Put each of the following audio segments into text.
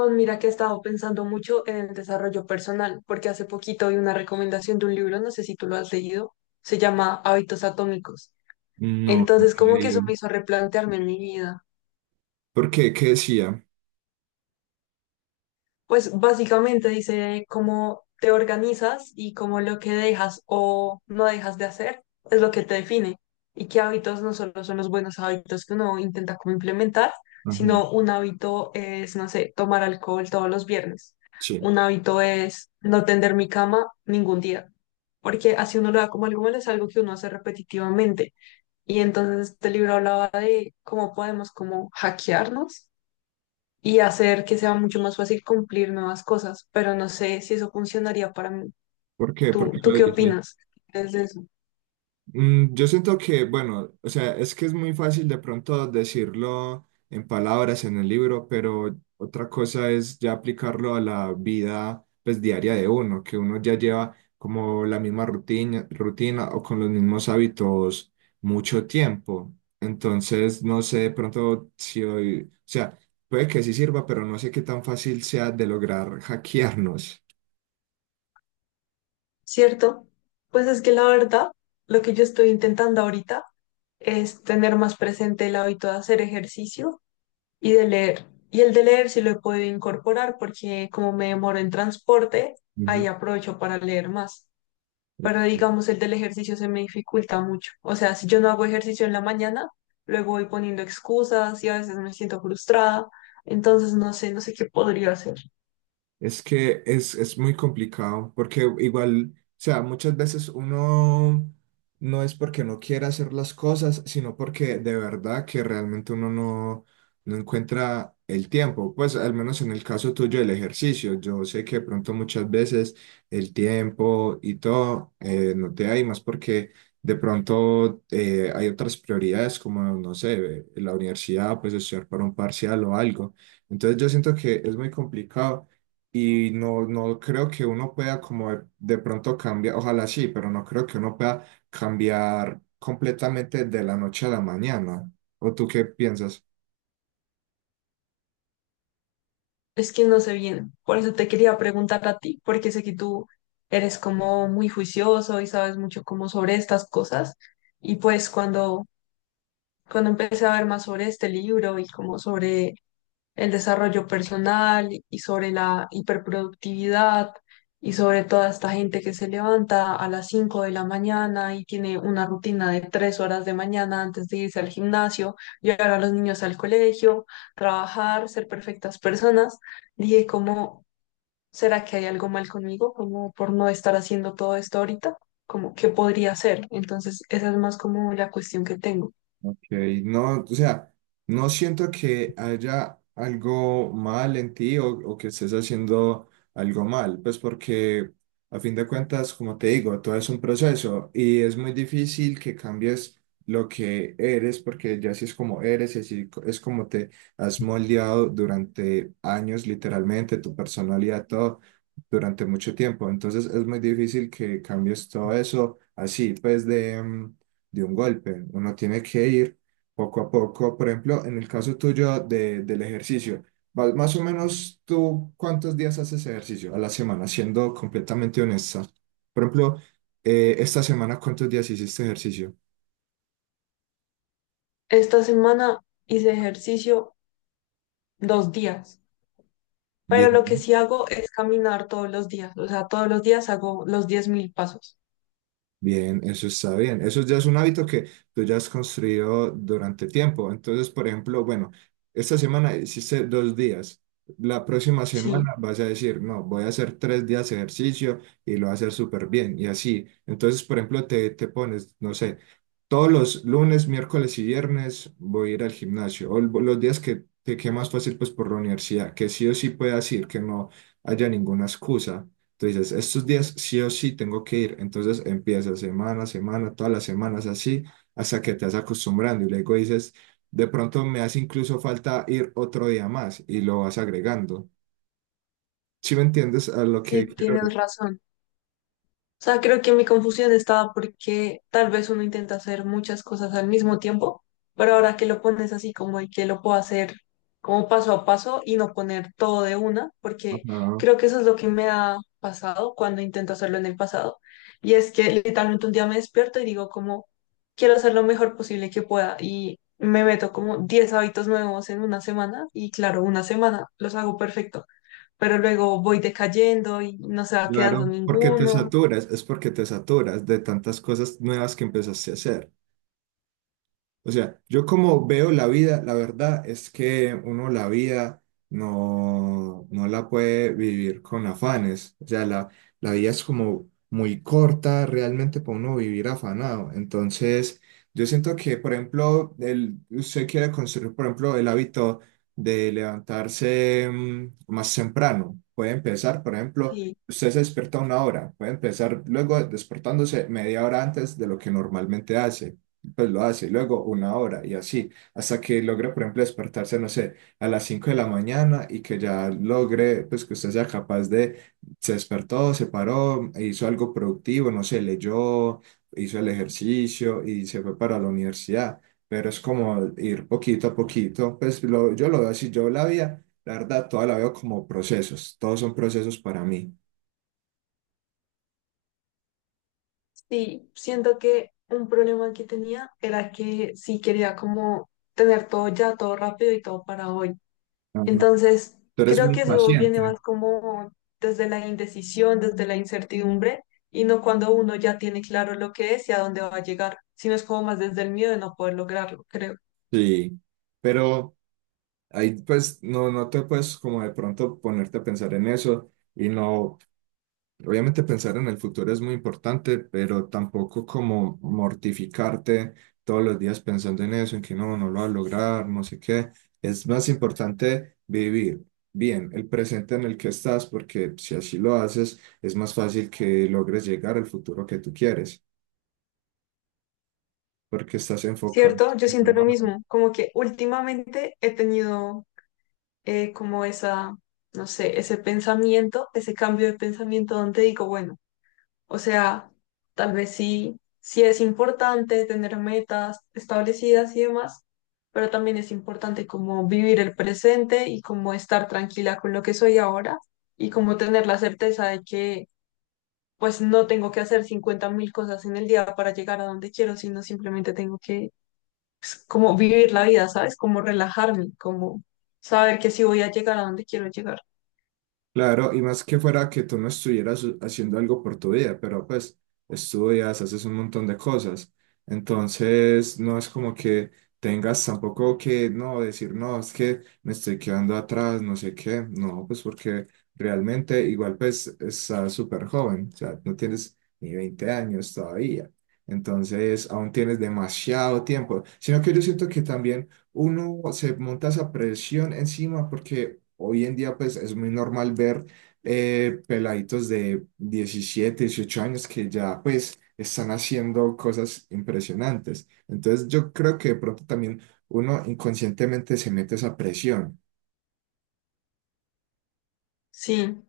Oh, mira que he estado pensando mucho en el desarrollo personal, porque hace poquito vi una recomendación de un libro, no sé si tú lo has leído, se llama Hábitos Atómicos. No, no lo Entonces, he como que eso me leído. hizo replantearme en mi vida. ¿Por qué? ¿Qué decía? Pues básicamente dice cómo te organizas y cómo lo que dejas o no dejas de hacer es lo que te define y qué hábitos no solo son los buenos hábitos que uno intenta como implementar, Ajá, sino un hábito es, no sé, tomar alcohol todos los viernes. sí. Un hábito es no tender mi cama ningún día, porque así uno lo da como algo malo, es algo que uno hace repetitivamente. Y entonces este libro hablaba de cómo podemos como hackearnos y hacer que sea mucho más fácil cumplir nuevas cosas, pero no sé si eso funcionaría para mí. ¿Por qué? ¿Por ¿Tú, qué tú lo qué dices? opinas desde eso? Yo siento que, bueno, o sea, es que es muy fácil de pronto decirlo en palabras en el libro, pero otra cosa es ya aplicarlo a la vida pues diaria de uno, que uno ya lleva como la misma rutina, rutina o con los mismos hábitos mucho tiempo. Entonces, no sé de pronto si hoy, o sea, puede que sí sirva, pero no sé qué tan fácil sea de lograr hackearnos. ¿Cierto? Pues es que la verdad, lo que yo estoy intentando ahorita es tener más presente el hábito de hacer ejercicio y de leer. Y el de leer sí lo he podido incorporar porque como me demoro en transporte, ahí Ujú, aprovecho para leer más. Pero ok. digamos el del ejercicio se me dificulta mucho. O sea, si yo no hago ejercicio en la mañana, luego voy poniendo excusas y a veces me siento frustrada. Entonces no sé qué podría hacer. Es que es muy complicado, porque igual, o sea, muchas veces uno no es porque no quiera hacer las cosas, sino porque de verdad que realmente uno no, no encuentra el tiempo. Pues al menos en el caso tuyo del ejercicio, yo sé que de pronto muchas veces el tiempo y todo no te hay más porque de pronto hay otras prioridades como, no sé, la universidad, pues estudiar para un parcial o algo. Entonces yo siento que es muy complicado. Y no, no creo que uno pueda como de pronto cambiar, ojalá sí, pero no creo que uno pueda cambiar completamente de la noche a la mañana. ¿O tú qué piensas? Es que no sé bien. Por eso te quería preguntar a ti, porque sé que tú eres como muy juicioso y sabes mucho como sobre estas cosas. Y pues cuando empecé a ver más sobre este libro y como sobre el desarrollo personal y sobre la hiperproductividad y sobre toda esta gente que se levanta a las 5 de la mañana y tiene una rutina de 3 horas de mañana antes de irse al gimnasio, llevar a los niños al colegio, trabajar, ser perfectas personas. Dije, ¿cómo será que hay algo mal conmigo? Como por no estar haciendo todo esto ahorita, como qué podría hacer. Entonces, esa es más como la cuestión que tengo. Ok, no, o sea, no siento que haya algo mal en ti o que estés haciendo algo mal, pues porque a fin de cuentas, como te digo, todo es un proceso y es muy difícil que cambies lo que eres porque ya así es como eres y así es como te has moldeado durante años, literalmente, tu personalidad, todo durante mucho tiempo. Entonces es muy difícil que cambies todo eso así, pues de un golpe. Uno tiene que ir poco a poco. Por ejemplo, en el caso tuyo del ejercicio, más o menos tú, ¿cuántos días haces ejercicio a la semana? Siendo completamente honesta. Por ejemplo, esta semana, ¿cuántos días hiciste ejercicio? Esta semana hice ejercicio 2 días. Pero lo que Bien. sí hago es caminar todos los días, o sea, todos los días hago los 10.000 pasos. Bien, eso está bien. Eso ya es un hábito que tú ya has construido durante tiempo. Entonces, por ejemplo, bueno, esta semana hiciste 2 días. La próxima Sí, semana vas a decir, no, voy a hacer 3 días de ejercicio y lo voy a hacer súper bien. Y así. Entonces, por ejemplo, te pones, no sé, todos los lunes, miércoles y viernes voy a ir al gimnasio. O los días que te quede más fácil, pues por la universidad, que sí o sí puedas ir, que no haya ninguna excusa. Tú dices, estos días sí o sí tengo que ir. Entonces empiezas semana a semana, todas las semanas así, hasta que te vas acostumbrando. Y luego dices, de pronto me hace incluso falta ir otro día más y lo vas agregando. ¿Si me entiendes a lo que sí, quiero ir? tienes razón. O sea, creo que mi confusión estaba porque tal vez uno intenta hacer muchas cosas al mismo tiempo, pero ahora que lo pones así como y que lo puedo hacer como paso a paso y no poner todo de una, porque Ajá, creo que eso es lo que me ha pasado cuando intento hacerlo en el pasado. Y es que literalmente un día me despierto y digo como, quiero hacer lo mejor posible que pueda y me meto como 10 hábitos nuevos en una semana y claro, una semana los hago perfecto, pero luego voy decayendo y no se va quedando claro, porque te ninguno. saturas, es porque te saturas de tantas cosas nuevas que empezaste a hacer. O sea, yo como veo la vida, la verdad es que uno la vida no, no la puede vivir con afanes. O sea, la vida es como muy corta realmente para uno vivir afanado. Entonces, yo siento que, por ejemplo, usted quiere construir, por ejemplo, el hábito de levantarse más temprano. Puede empezar, por ejemplo, Sí, usted se despierta a una hora. Puede empezar luego despertándose media hora antes de lo que normalmente hace pues lo hace, y luego una hora y así, hasta que logre, por ejemplo, despertarse, no sé, a las 5 de la mañana y que ya logre, pues que usted sea capaz de, se despertó, se paró, hizo algo productivo, no sé, leyó, hizo el ejercicio y se fue para la universidad, pero es como ir poquito a poquito, pues yo lo veo así, yo la vida, la verdad, toda la veo como procesos, todos son procesos para mí. sí, siento que un problema que tenía era que sí quería como tener todo ya, todo rápido y todo para hoy. Ajá. Entonces, Tú eres creo muy que eso viene paciente. más como desde la indecisión, desde la incertidumbre, y no cuando uno ya tiene claro lo que es y a dónde va a llegar, sino es como más desde el miedo de no poder lograrlo, creo. Sí, pero... Ahí pues no, no te puedes como de pronto ponerte a pensar en eso y no, obviamente pensar en el futuro es muy importante, pero tampoco como mortificarte todos los días pensando en eso, en que no, no lo va a lograr, no sé qué. Es más importante vivir bien el presente en el que estás, porque si así lo haces, es más fácil que logres llegar al futuro que tú quieres, porque estás enfocado. ¿Cierto? Yo siento lo mismo, como que últimamente he tenido como esa, no sé, ese pensamiento, ese cambio de pensamiento donde digo, bueno. O sea, tal vez sí, sí es importante tener metas establecidas y demás, pero también es importante como vivir el presente y como estar tranquila con lo que soy ahora y como tener la certeza de que pues no tengo que hacer 50.000 cosas en el día para llegar a donde quiero, sino simplemente tengo que como vivir la vida, ¿sabes? Como relajarme, como saber que sí voy a llegar a donde quiero llegar. Claro, y más que fuera que tú no estuvieras haciendo algo por tu vida, pero pues estudias, haces un montón de cosas. Entonces, no es como que tengas tampoco que no decir, no, es que me estoy quedando atrás, no sé qué. No, pues porque realmente igual pues estás súper joven, o sea, no tienes ni 20 años todavía. Entonces, aún tienes demasiado tiempo. Sino que yo siento que también uno se monta esa presión encima porque hoy en día pues es muy normal ver peladitos de 17-18 años que ya pues están haciendo cosas impresionantes. Entonces yo creo que de pronto también uno inconscientemente se mete esa presión. Sí.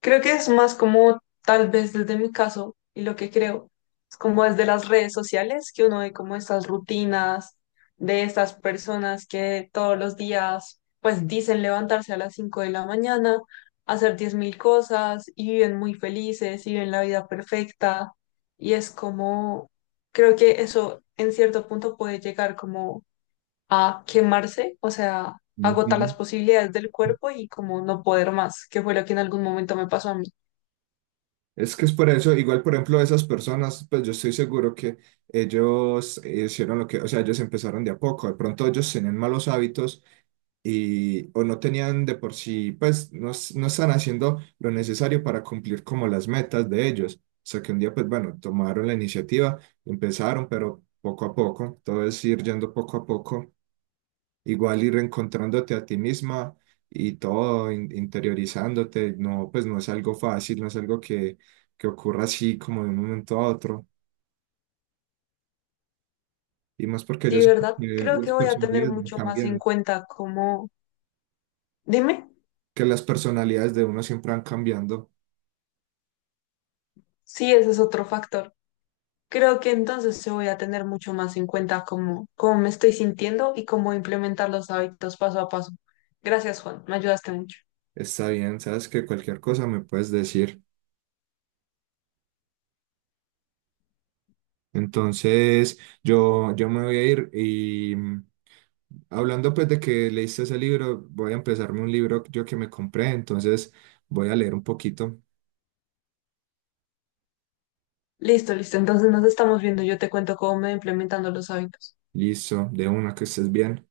Creo que es más como, tal vez desde mi caso, y lo que creo, es como desde las redes sociales, que uno ve como estas rutinas de estas personas que todos los días, pues dicen levantarse a las 5 de la mañana, hacer 10.000 cosas, y viven muy felices, y viven la vida perfecta, y es como, creo que eso en cierto punto puede llegar como a quemarse, o sea, agotar Ujú. las posibilidades del cuerpo y como no poder más, que fue lo que en algún momento me pasó a mí. Es que es por eso, igual por ejemplo esas personas, pues yo estoy seguro que ellos hicieron lo que, o sea, ellos empezaron de a poco, de pronto ellos tenían malos hábitos y, o no tenían de por sí, pues no, no están haciendo lo necesario para cumplir como las metas de ellos. O sea que un día, pues bueno, tomaron la iniciativa, empezaron, pero poco a poco, todo es ir yendo poco a poco, igual ir reencontrándote a ti misma y todo interiorizándote, no, pues no es algo fácil, no es algo que ocurra así como de un momento a otro. Y más porque yo Sí, siento ¿verdad? que Creo las que voy a tener personalidades van mucho más en cambiando, cuenta como... Dime, que las personalidades de uno siempre van cambiando. sí, ese es otro factor. Creo que entonces se voy a tener mucho más en cuenta cómo me estoy sintiendo y cómo implementar los hábitos paso a paso. Gracias, Juan, me ayudaste mucho. Está bien, sabes que cualquier cosa me puedes decir. Entonces, yo me voy a ir y hablando pues de que leíste ese libro, voy a empezarme un libro yo que me compré, entonces voy a leer un poquito. Listo, listo. Entonces nos estamos viendo. Yo te cuento cómo me voy implementando los hábitos. Listo, de una, que estés bien.